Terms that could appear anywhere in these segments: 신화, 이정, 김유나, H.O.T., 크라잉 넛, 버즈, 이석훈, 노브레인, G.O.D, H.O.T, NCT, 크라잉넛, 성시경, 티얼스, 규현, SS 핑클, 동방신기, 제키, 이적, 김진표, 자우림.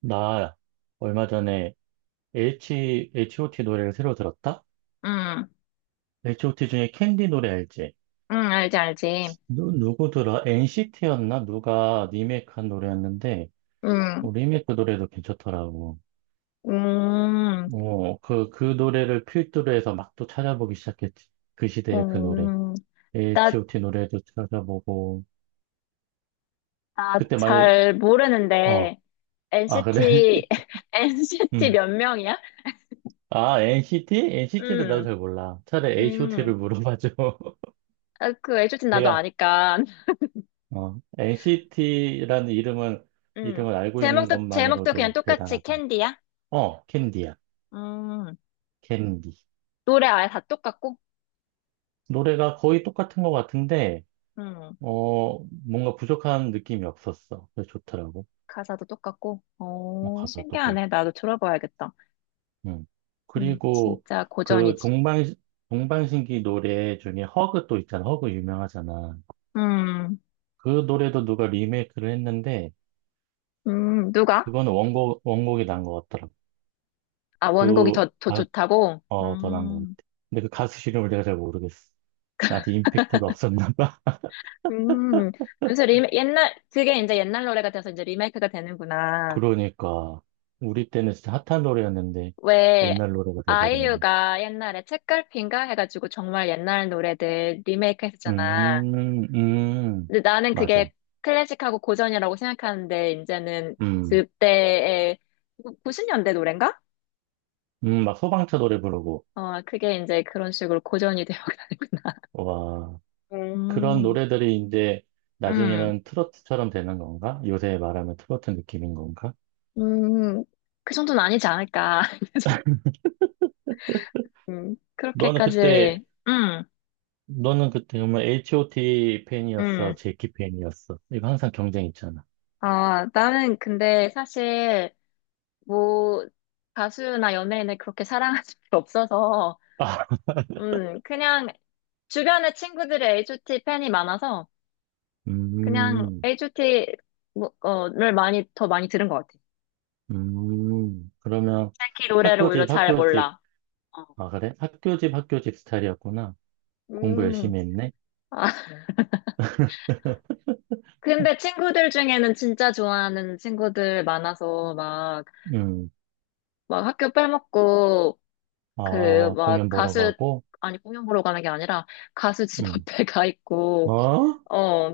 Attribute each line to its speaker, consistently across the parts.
Speaker 1: 나 얼마 전에 H.O.T. 노래를 새로 들었다?
Speaker 2: 응,
Speaker 1: H.O.T. 중에 캔디 노래 알지?
Speaker 2: 응, 알지, 알지.
Speaker 1: 누구 들어? NCT였나? 누가 리메이크한 노래였는데,
Speaker 2: 응,
Speaker 1: 뭐 리메이크 노래도 괜찮더라고.
Speaker 2: 음,
Speaker 1: 그 노래를 필두로 해서 막 또 찾아보기 시작했지. 그 시대의 그 노래.
Speaker 2: 음, 나,
Speaker 1: H.O.T. 노래도 찾아보고,
Speaker 2: 나
Speaker 1: 그때 말,
Speaker 2: 잘
Speaker 1: 어,
Speaker 2: 모르는데,
Speaker 1: 아, 그래?
Speaker 2: NCT, NCT
Speaker 1: 응.
Speaker 2: 몇 명이야?
Speaker 1: 아, NCT? NCT도 나도
Speaker 2: 응,
Speaker 1: 잘 몰라. 차라리
Speaker 2: 응,
Speaker 1: H.O.T.를 물어봐줘.
Speaker 2: 아, 그 애초팀 나도
Speaker 1: 내가
Speaker 2: 아니까.
Speaker 1: NCT라는
Speaker 2: 응,
Speaker 1: 이름을 알고 있는
Speaker 2: 제목도 그냥
Speaker 1: 것만으로도
Speaker 2: 똑같이
Speaker 1: 대단하다.
Speaker 2: 캔디야?
Speaker 1: 어, 캔디야.
Speaker 2: 음,
Speaker 1: 캔디.
Speaker 2: 노래 아예 다 똑같고?
Speaker 1: 노래가 거의 똑같은 것 같은데,
Speaker 2: 음,
Speaker 1: 어, 뭔가 부족한 느낌이 없었어. 그래서 좋더라고.
Speaker 2: 가사도 똑같고?
Speaker 1: 어,
Speaker 2: 오,
Speaker 1: 가사도 그렇고.
Speaker 2: 신기하네. 나도 들어봐야겠다.
Speaker 1: 음. 그리고
Speaker 2: 진짜
Speaker 1: 그
Speaker 2: 고전이지.
Speaker 1: 동방, 동방신기 노래 중에 허그 또 있잖아. 허그 유명하잖아.
Speaker 2: 음,
Speaker 1: 그 노래도 누가 리메이크를 했는데,
Speaker 2: 누가?
Speaker 1: 그거는 원곡이 난 것 같더라고.
Speaker 2: 아, 원곡이
Speaker 1: 그,
Speaker 2: 더
Speaker 1: 아,
Speaker 2: 좋다고?
Speaker 1: 어, 더 난 것 같아. 근데 그 가수 이름을 내가 잘 모르겠어. 나한테 임팩트가 없었나 봐.
Speaker 2: 음. 그래서 옛날, 그게 이제 옛날 노래가 돼서 이제 리메이크가 되는구나.
Speaker 1: 그러니까 우리 때는 진짜 핫한 노래였는데
Speaker 2: 왜,
Speaker 1: 옛날 노래가 돼버렸네.
Speaker 2: 아이유가 옛날에 책갈피인가 해가지고 정말 옛날 노래들 리메이크 했었잖아.
Speaker 1: 음, 음,
Speaker 2: 근데 나는
Speaker 1: 맞아.
Speaker 2: 그게 클래식하고 고전이라고 생각하는데, 이제는
Speaker 1: 음,
Speaker 2: 그때의 90년대 노래인가?
Speaker 1: 막 소방차 노래 부르고.
Speaker 2: 어, 그게 이제 그런 식으로 고전이 되어가는구나.
Speaker 1: 와, 그런
Speaker 2: 음,
Speaker 1: 노래들이 이제
Speaker 2: 음,
Speaker 1: 나중에는 트로트처럼 되는 건가? 요새 말하면 트로트 느낌인 건가?
Speaker 2: 음, 그 정도는 아니지 않을까.
Speaker 1: 너는 그때
Speaker 2: 그렇게까지,
Speaker 1: 너는 그때 정말 H.O.T 팬이었어,
Speaker 2: 음.
Speaker 1: 제키 팬이었어? 이거 항상 경쟁 있잖아.
Speaker 2: 아, 나는 근데 사실, 뭐, 가수나 연예인을 그렇게 사랑할 수 없어서,
Speaker 1: 아,
Speaker 2: 그냥, 주변에 친구들이 H.O.T 팬이 많아서, 그냥
Speaker 1: 음,
Speaker 2: H.O.T, 뭐, 를 많이, 더 많이 들은 것 같아.
Speaker 1: 그러면
Speaker 2: 특히 노래를
Speaker 1: 학교
Speaker 2: 오히려
Speaker 1: 집
Speaker 2: 잘
Speaker 1: 학교 집.
Speaker 2: 몰라. 어.
Speaker 1: 아, 그래? 학교 집, 학교 집 스타일이었구나. 공부
Speaker 2: 음,
Speaker 1: 열심히 했네.
Speaker 2: 아, 근데 친구들 중에는 진짜 좋아하는 친구들 많아서, 막,
Speaker 1: 음,
Speaker 2: 막 학교 빼먹고, 그,
Speaker 1: 아,
Speaker 2: 막,
Speaker 1: 공연 보러 가고,
Speaker 2: 아니, 공연 보러 가는 게 아니라, 가수 집
Speaker 1: 음,
Speaker 2: 앞에 가 있고,
Speaker 1: 어?
Speaker 2: 어,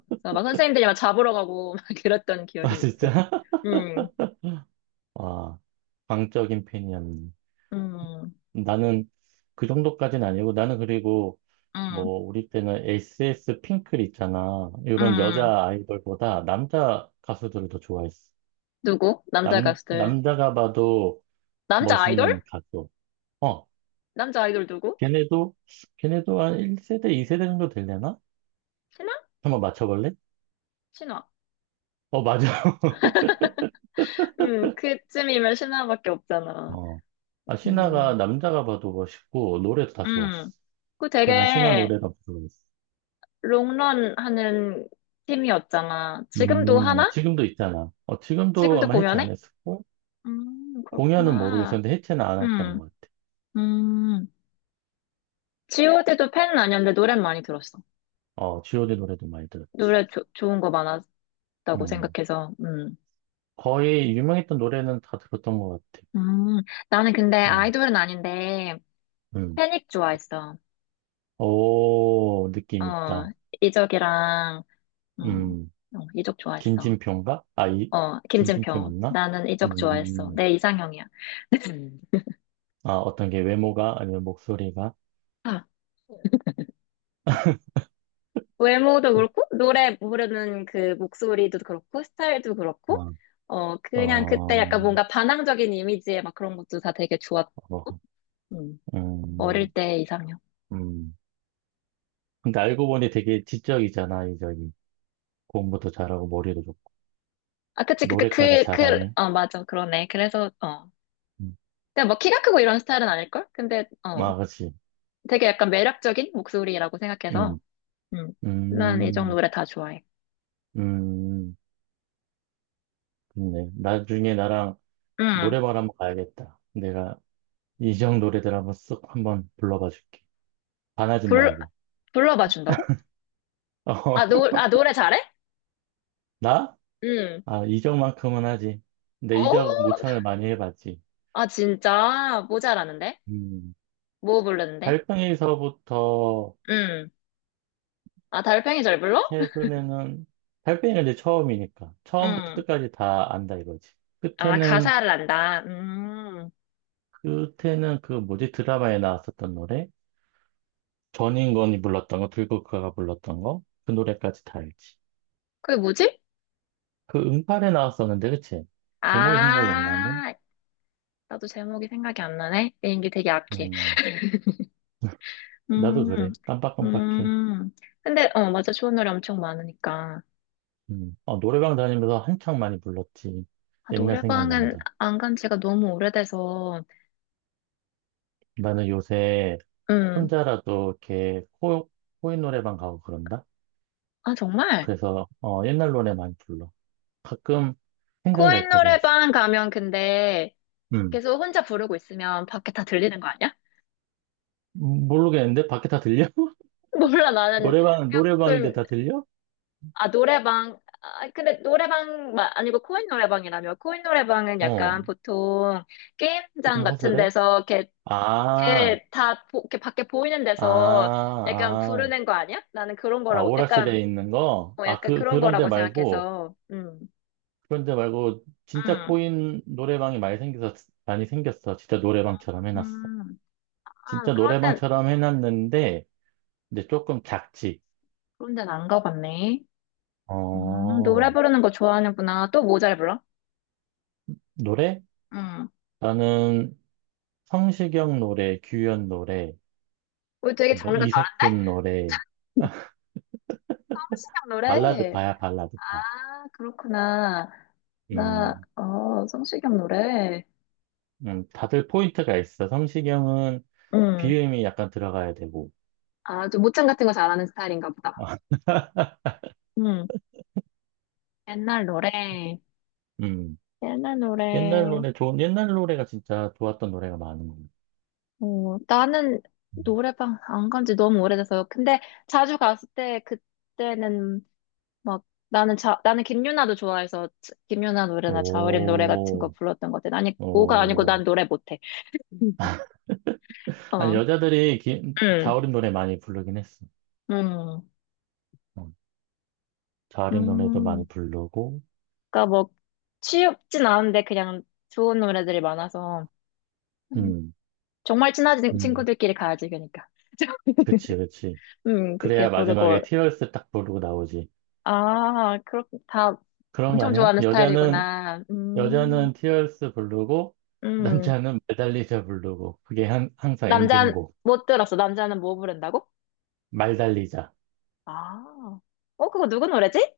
Speaker 2: 그래서 막 선생님들이 막 잡으러 가고, 막 그랬던
Speaker 1: 아,
Speaker 2: 기억이 있어.
Speaker 1: 진짜?
Speaker 2: 음,
Speaker 1: 아, 광적인 팬이었네.
Speaker 2: 음,
Speaker 1: 나는 그 정도까지는 아니고, 나는 그리고,
Speaker 2: 음,
Speaker 1: 뭐, 우리 때는 SS 핑클 있잖아. 이런
Speaker 2: 음.
Speaker 1: 여자 아이돌보다 남자 가수들을 더 좋아했어.
Speaker 2: 누구? 남자 가수들.
Speaker 1: 남자가 봐도
Speaker 2: 남자 아이돌?
Speaker 1: 멋있는 가수. 어,
Speaker 2: 남자 아이돌 누구?
Speaker 1: 걔네도, 걔네도 한 1세대, 2세대 정도 되려나?
Speaker 2: 신화?
Speaker 1: 한번 맞춰볼래?
Speaker 2: 신화.
Speaker 1: 어, 맞아.
Speaker 2: 그쯤이면 신화밖에 없잖아.
Speaker 1: 어. 아, 신화가
Speaker 2: 음,
Speaker 1: 남자가 봐도 멋있고, 노래도 다 좋았어.
Speaker 2: 음. 그
Speaker 1: 그나 신화
Speaker 2: 되게,
Speaker 1: 노래가 부러웠어.
Speaker 2: 롱런 하는 팀이었잖아. 지금도 하나?
Speaker 1: 지금도 있잖아. 어, 지금도
Speaker 2: 지금도
Speaker 1: 아마 해체 안
Speaker 2: 공연해?
Speaker 1: 했었고, 공연은
Speaker 2: 그렇구나.
Speaker 1: 모르겠었는데 해체는 안 했던
Speaker 2: 음.
Speaker 1: 것 같아.
Speaker 2: 음, G.O.D도 팬은 아니었는데 노래는 많이 들었어.
Speaker 1: 어, G.O.D 노래도 많이 들었지.
Speaker 2: 노래 좋은 거 많았다고
Speaker 1: 음.
Speaker 2: 생각해서,
Speaker 1: 거의 유명했던 노래는 다 들었던 것 같아.
Speaker 2: 음, 나는 근데
Speaker 1: 음,
Speaker 2: 아이돌은 아닌데,
Speaker 1: 음.
Speaker 2: 패닉 좋아했어.
Speaker 1: 오, 느낌
Speaker 2: 어,
Speaker 1: 있다.
Speaker 2: 이적이랑, 음,
Speaker 1: 음,
Speaker 2: 어, 이적 좋아했어.
Speaker 1: 김진표인가?
Speaker 2: 어,
Speaker 1: 김진표
Speaker 2: 김진표.
Speaker 1: 맞나?
Speaker 2: 나는 이적 좋아했어.
Speaker 1: 음,
Speaker 2: 내 이상형이야. 음.
Speaker 1: 아, 어떤 게 외모가 아니면 목소리가?
Speaker 2: 아, 외모도 그렇고, 노래 부르는 그 목소리도 그렇고, 스타일도 그렇고,
Speaker 1: 어,
Speaker 2: 어, 그냥 그때
Speaker 1: 어,
Speaker 2: 약간 뭔가 반항적인 이미지의 막 그런 것도 다 되게 좋았고,
Speaker 1: 뭐,
Speaker 2: 음. 어릴
Speaker 1: 음,
Speaker 2: 때이상년
Speaker 1: 음. 근데 알고 보니 되게 지적이잖아, 이 저기. 공부도 잘하고 머리도 좋고
Speaker 2: 아, 그치, 그, 그,
Speaker 1: 노래까지
Speaker 2: 그, 그,
Speaker 1: 잘하네.
Speaker 2: 어, 맞아. 그러네. 그래서, 어.
Speaker 1: 음.
Speaker 2: 근데 뭐 키가 크고 이런 스타일은 아닐걸? 근데, 어,
Speaker 1: 아, 그렇지.
Speaker 2: 되게 약간 매력적인 목소리라고 생각해서,
Speaker 1: 음,
Speaker 2: 음, 난 이정
Speaker 1: 음,
Speaker 2: 노래 다 좋아해.
Speaker 1: 음. 좋네. 나중에 나랑
Speaker 2: 음,
Speaker 1: 노래방 한번 가야겠다. 내가 이정 노래들 한번 쓱 한번 불러봐 줄게. 반하진
Speaker 2: 불,
Speaker 1: 말고.
Speaker 2: 불러봐 준다고? 아,
Speaker 1: 어,
Speaker 2: 아, 노래 잘해?
Speaker 1: 나?
Speaker 2: 음.
Speaker 1: 아, 이정만큼은 하지. 근데
Speaker 2: 어,
Speaker 1: 이정 모창을 많이 해봤지.
Speaker 2: 아, 진짜. 모자라는데?
Speaker 1: 음.
Speaker 2: 뭐 부르는데?
Speaker 1: 달팽이서부터
Speaker 2: 음. 아, 달팽이 잘 불러?
Speaker 1: 최근에는 달팽이가 이제 처음이니까 처음부터
Speaker 2: 음.
Speaker 1: 끝까지 다 안다 이거지.
Speaker 2: 아,
Speaker 1: 끝에는
Speaker 2: 가사를 안다. 음.
Speaker 1: 끝에는 그 뭐지 드라마에 나왔었던 노래, 전인권이 불렀던 거, 들국화가 불렀던 거, 그 노래까지 다 알지.
Speaker 2: 그게 뭐지?
Speaker 1: 그 응팔에 나왔었는데 그치? 제목이 생각이 안 나네.
Speaker 2: 아, 나도 제목이 생각이 안 나네. 내 연기 되게 약해.
Speaker 1: 음, 나도
Speaker 2: 음,
Speaker 1: 그래, 깜빡깜빡해.
Speaker 2: 음. 근데, 어, 맞아. 좋은 노래 엄청 많으니까.
Speaker 1: 음, 어, 노래방 다니면서 한창 많이 불렀지.
Speaker 2: 아,
Speaker 1: 옛날
Speaker 2: 노래방은
Speaker 1: 생각난다.
Speaker 2: 안 간 지가 너무 오래돼서,
Speaker 1: 나는 요새
Speaker 2: 음.
Speaker 1: 혼자라도 이렇게 코 코인 노래방 가고 그런다.
Speaker 2: 아, 정말?
Speaker 1: 그래서 어, 옛날 노래 많이 불러. 가끔 생각날
Speaker 2: 코인
Speaker 1: 때가 있어.
Speaker 2: 노래방 가면 근데
Speaker 1: 음.
Speaker 2: 계속 혼자 부르고 있으면 밖에 다 들리는 거 아니야?
Speaker 1: 모르겠는데? 밖에 다 들려?
Speaker 2: 몰라, 나는.
Speaker 1: 노래방, 노래방인데
Speaker 2: 그럼
Speaker 1: 다 들려?
Speaker 2: 아, 노래방. 아, 근데 노래방 아니고 코인 노래방이라며. 코인 노래방은
Speaker 1: 어,
Speaker 2: 약간 보통 게임장
Speaker 1: 조금
Speaker 2: 같은
Speaker 1: 허술해?
Speaker 2: 데서 이렇게,
Speaker 1: 아,
Speaker 2: 이렇게 다 이렇게 밖에 보이는
Speaker 1: 아,
Speaker 2: 데서 약간
Speaker 1: 아,
Speaker 2: 부르는 거 아니야? 나는 그런
Speaker 1: 아,
Speaker 2: 거라고 약간
Speaker 1: 오락실에 있는 거?
Speaker 2: 어, 약간 그런
Speaker 1: 그런데
Speaker 2: 거라고
Speaker 1: 말고,
Speaker 2: 생각해서. 음.
Speaker 1: 그런데 말고, 진짜
Speaker 2: 음.
Speaker 1: 코인 노래방이 많이 생겨서, 많이 생겼어. 진짜 노래방처럼 해놨어.
Speaker 2: 음. 아,
Speaker 1: 진짜
Speaker 2: 그런 데
Speaker 1: 노래방처럼 해놨는데, 이제 조금 작지.
Speaker 2: 그런 데는 안 가봤네. 노래
Speaker 1: 어,
Speaker 2: 부르는 거 좋아하는구나. 또 뭐 잘 불러?
Speaker 1: 노래?
Speaker 2: 음.
Speaker 1: 나는 성시경 노래, 규현 노래,
Speaker 2: 우리 되게
Speaker 1: 뭐
Speaker 2: 장르가 다른데?
Speaker 1: 이석훈 노래,
Speaker 2: 한신형
Speaker 1: 발라드
Speaker 2: 노래.
Speaker 1: 파야, 발라드 파.
Speaker 2: 아, 그렇구나. 나,
Speaker 1: 음,
Speaker 2: 어, 성시경 노래.
Speaker 1: 다들 포인트가 있어. 성시경은
Speaker 2: 음.
Speaker 1: 비음이 약간 들어가야 되고.
Speaker 2: 아, 좀 모창 같은 거 잘하는 스타일인가 보다. 음. 옛날 노래.
Speaker 1: 음,
Speaker 2: 옛날
Speaker 1: 옛날
Speaker 2: 노래.
Speaker 1: 노래, 좋은, 옛날 노래가 진짜 좋았던 노래가 많은 거 같아.
Speaker 2: 어, 나는 노래방 안 간지 너무 오래돼서. 근데 자주 갔을 때, 그때는 막, 나는 김유나도 좋아해서, 김유나 노래나 자우림 노래 같은 거
Speaker 1: 오,
Speaker 2: 불렀던 것 같아. 아니, 오가 아니고 난
Speaker 1: 오.
Speaker 2: 노래 못해. 음.
Speaker 1: 아니,
Speaker 2: 어, 음,
Speaker 1: 자우림 노래 많이 부르긴 했어.
Speaker 2: 음,
Speaker 1: 어, 자우림 노래도 많이
Speaker 2: 음.
Speaker 1: 부르고,
Speaker 2: 그러니까 뭐 취업진 않은데 그냥 좋은 노래들이 많아서 음,
Speaker 1: 음,
Speaker 2: 정말 친한
Speaker 1: 음,
Speaker 2: 친구들끼리 가야지 그러니까.
Speaker 1: 그치, 그치.
Speaker 2: 그렇게
Speaker 1: 그래야
Speaker 2: 부르고
Speaker 1: 마지막에 티얼스 딱 부르고 나오지.
Speaker 2: 아, 그렇 다
Speaker 1: 그런 거
Speaker 2: 엄청
Speaker 1: 아니야?
Speaker 2: 좋아하는 스타일이구나. 음.
Speaker 1: 여자는 티얼스 부르고
Speaker 2: 음.
Speaker 1: 남자는 말 달리자 부르고 그게 한, 항상
Speaker 2: 남자
Speaker 1: 엔딩곡.
Speaker 2: 못 들었어. 남자는 뭐 부른다고?
Speaker 1: 말 달리자
Speaker 2: 아. 어, 그거 누구 노래지?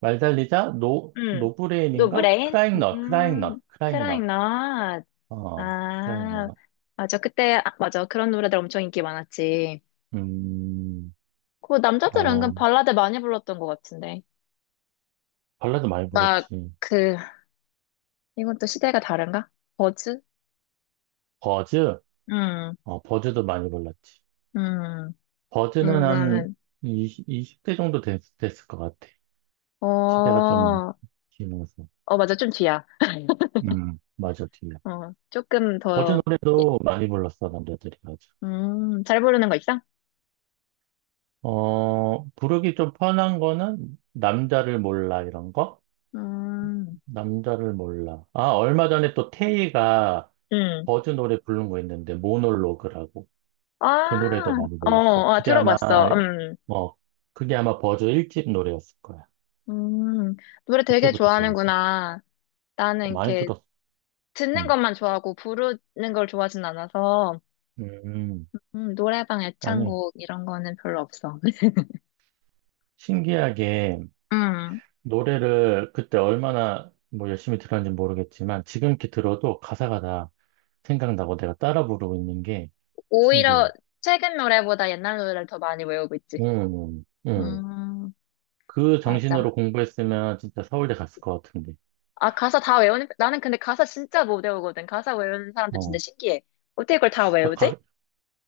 Speaker 1: 말 달리자. 노
Speaker 2: 음.
Speaker 1: 노브레인인가
Speaker 2: 노브레인? 음. 크라잉
Speaker 1: 크라잉넛,
Speaker 2: 넛.
Speaker 1: 어,
Speaker 2: 아.
Speaker 1: 크라잉넛.
Speaker 2: 맞아. 그때 아, 맞아. 그런 노래들 엄청 인기 많았지.
Speaker 1: 음아,
Speaker 2: 그 남자들은 은근 발라드 많이 불렀던 것 같은데.
Speaker 1: 발라드 많이
Speaker 2: 막,
Speaker 1: 불렀지.
Speaker 2: 그, 이건 또 시대가 다른가? 버즈?
Speaker 1: 버즈,
Speaker 2: 음,
Speaker 1: 어, 버즈도 많이 불렀지.
Speaker 2: 음,
Speaker 1: 버즈는 한
Speaker 2: 이거는,
Speaker 1: 20, 2대 정도 됐을 것 같아.
Speaker 2: 어,
Speaker 1: 시대가 좀
Speaker 2: 어,
Speaker 1: 지나서.
Speaker 2: 맞아, 좀 뒤야.
Speaker 1: 음, 맞아, 뒤에.
Speaker 2: 어, 조금
Speaker 1: 버즈
Speaker 2: 더,
Speaker 1: 노래도 많이 불렀어 남자들이, 맞아.
Speaker 2: 잘 부르는 거 있어?
Speaker 1: 어, 부르기 좀 편한 거는 남자를 몰라 이런 거?
Speaker 2: 음,
Speaker 1: 남자를 몰라. 아, 얼마 전에 또 태희가
Speaker 2: 음.
Speaker 1: 버즈 노래 부른 거 있는데 모놀로그라고.
Speaker 2: 아,
Speaker 1: 그 노래도 많이
Speaker 2: 어,
Speaker 1: 불렀어.
Speaker 2: 어, 들어봤어.
Speaker 1: 뭐 그게 아마 버즈 1집 노래였을 거야.
Speaker 2: 음. 노래 되게
Speaker 1: 그때부터 좋았어.
Speaker 2: 좋아하는구나. 나는
Speaker 1: 어, 많이
Speaker 2: 이렇게
Speaker 1: 들었어.
Speaker 2: 듣는
Speaker 1: 음.
Speaker 2: 것만 좋아하고 부르는 걸 좋아하진 않아서,
Speaker 1: 음.
Speaker 2: 노래방
Speaker 1: 아니,
Speaker 2: 애창곡 이런 거는 별로 없어.
Speaker 1: 신기하게
Speaker 2: 음,
Speaker 1: 노래를 그때 얼마나 뭐 열심히 들었는지 모르겠지만 지금 이렇게 들어도 가사가 다 생각나고 내가 따라 부르고 있는 게
Speaker 2: 오히려
Speaker 1: 신기해.
Speaker 2: 최근 노래보다 옛날 노래를 더 많이 외우고
Speaker 1: 응,
Speaker 2: 있지.
Speaker 1: 응. 응.
Speaker 2: 음,
Speaker 1: 그 정신으로
Speaker 2: 맞아.
Speaker 1: 공부했으면 진짜 서울대 갔을 것 같은데.
Speaker 2: 아, 가사 다 외우는, 나는 근데 가사 진짜 못 외우거든. 가사 외우는 사람들 진짜
Speaker 1: 어.
Speaker 2: 신기해. 어떻게 그걸 다
Speaker 1: 그
Speaker 2: 외우지?
Speaker 1: 가,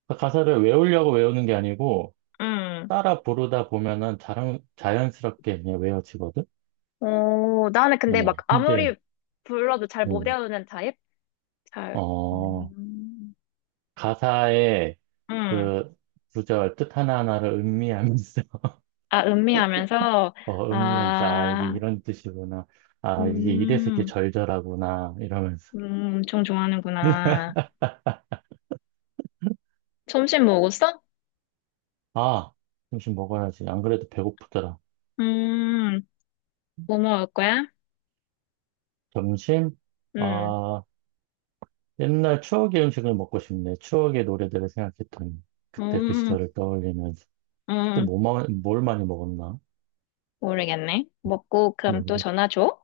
Speaker 1: 그 가사를 외우려고 외우는 게 아니고
Speaker 2: 음.
Speaker 1: 따라 부르다 보면은 자연스럽게 그냥 외워지거든?
Speaker 2: 오, 나는 근데
Speaker 1: 어.
Speaker 2: 막
Speaker 1: 근데,
Speaker 2: 아무리 불러도 잘 못
Speaker 1: 응.
Speaker 2: 외우는 타입? 잘,
Speaker 1: 어,
Speaker 2: 음,
Speaker 1: 가사의
Speaker 2: 음.
Speaker 1: 그 구절 뜻 하나하나를 음미하면서,
Speaker 2: 아, 음미하면서,
Speaker 1: 어, 음미하면서, 아, 이게
Speaker 2: 아,
Speaker 1: 이런 뜻이구나. 아, 이게 이래서 이렇게
Speaker 2: 음,
Speaker 1: 절절하구나. 이러면서.
Speaker 2: 엄청 좋아하는구나. 점심 먹었어?
Speaker 1: 아, 점심 먹어야지. 안 그래도 배고프더라.
Speaker 2: 음, 뭐 먹을 거야?
Speaker 1: 점심?
Speaker 2: 음.
Speaker 1: 아, 옛날 추억의 음식을 먹고 싶네. 추억의 노래들을 생각했더니. 그때 그
Speaker 2: 음,
Speaker 1: 시절을 떠올리면서.
Speaker 2: 음,
Speaker 1: 그때
Speaker 2: 음.
Speaker 1: 뭐, 뭘 많이 먹었나?
Speaker 2: 모르겠네. 먹고 그럼 또
Speaker 1: 모르겠
Speaker 2: 전화 줘?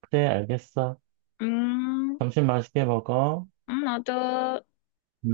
Speaker 1: 그래, 알겠어.
Speaker 2: 음,
Speaker 1: 점심 맛있게 먹어.
Speaker 2: 나도